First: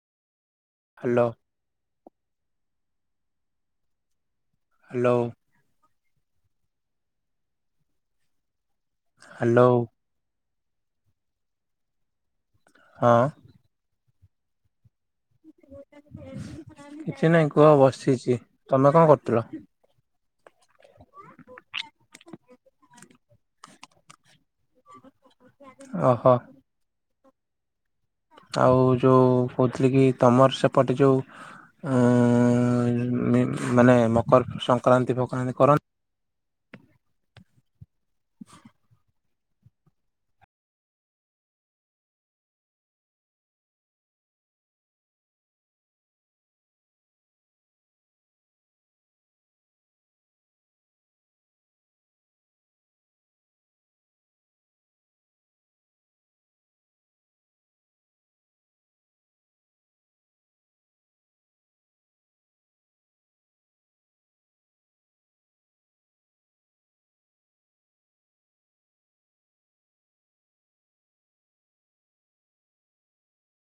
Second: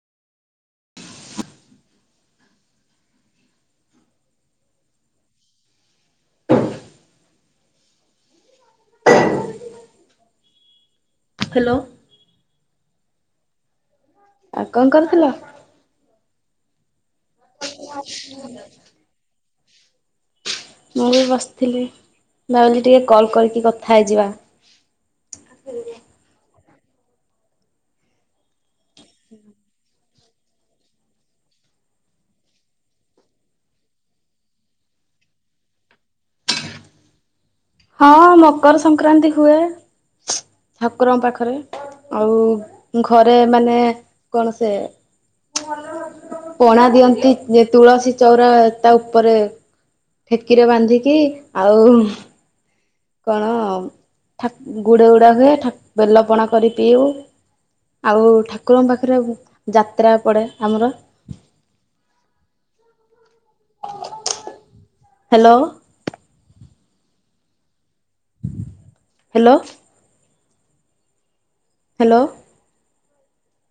Hello. Hello. Hello. Hello. ହଁ। ଆ କଣ କରୁଥିଲ। କିଛି ନାଇଁ କୁହ ବସିଚି ତମେ କଣ କରୁଥିଲ। ମୁଁ ବି ବସିଥିଲି ଭାବିଲି ଟିକେ କଲ୍ କରିକି କଥା ହେଇଯିବା। ଓହୋ। ଆଉ ଯେଉଁ କହୁଥିଲି କି ତମର ସେପଟେ ଯେଉଁ ଏଁ ଏଁ ମାନେ ମକର ସଂକ୍ରାନ୍ତି ଭକ୍ରାନ୍ତି କରନ୍ତି? ହଁ ମକର ସଂକ୍ରାନ୍ତି ହୁଏ ଠାକୁରଙ୍କ ପାଖରେ। ଆଉ ଘରେ ମାନେ କଣ ସେ ପଣା ଦିଅନ୍ତି ତୁଳସୀ ଚଉରା ତା ଉପରେ ଠେକିରେ ବାନ୍ଧିକି ଆଉ କଣ ଠାକ୍ ଗୁଡ଼ ଉଡ଼ା ହୁଏ ଠାକ୍ ବେଲପଣା କରି ପିଉ ଆଉ ଠାକୁରଙ୍କ ପାଖରେ ଯାତ୍ରା ପଡ଼େ ଆମର ହାଲୋ। ହାଲୋ। ହାଲୋ।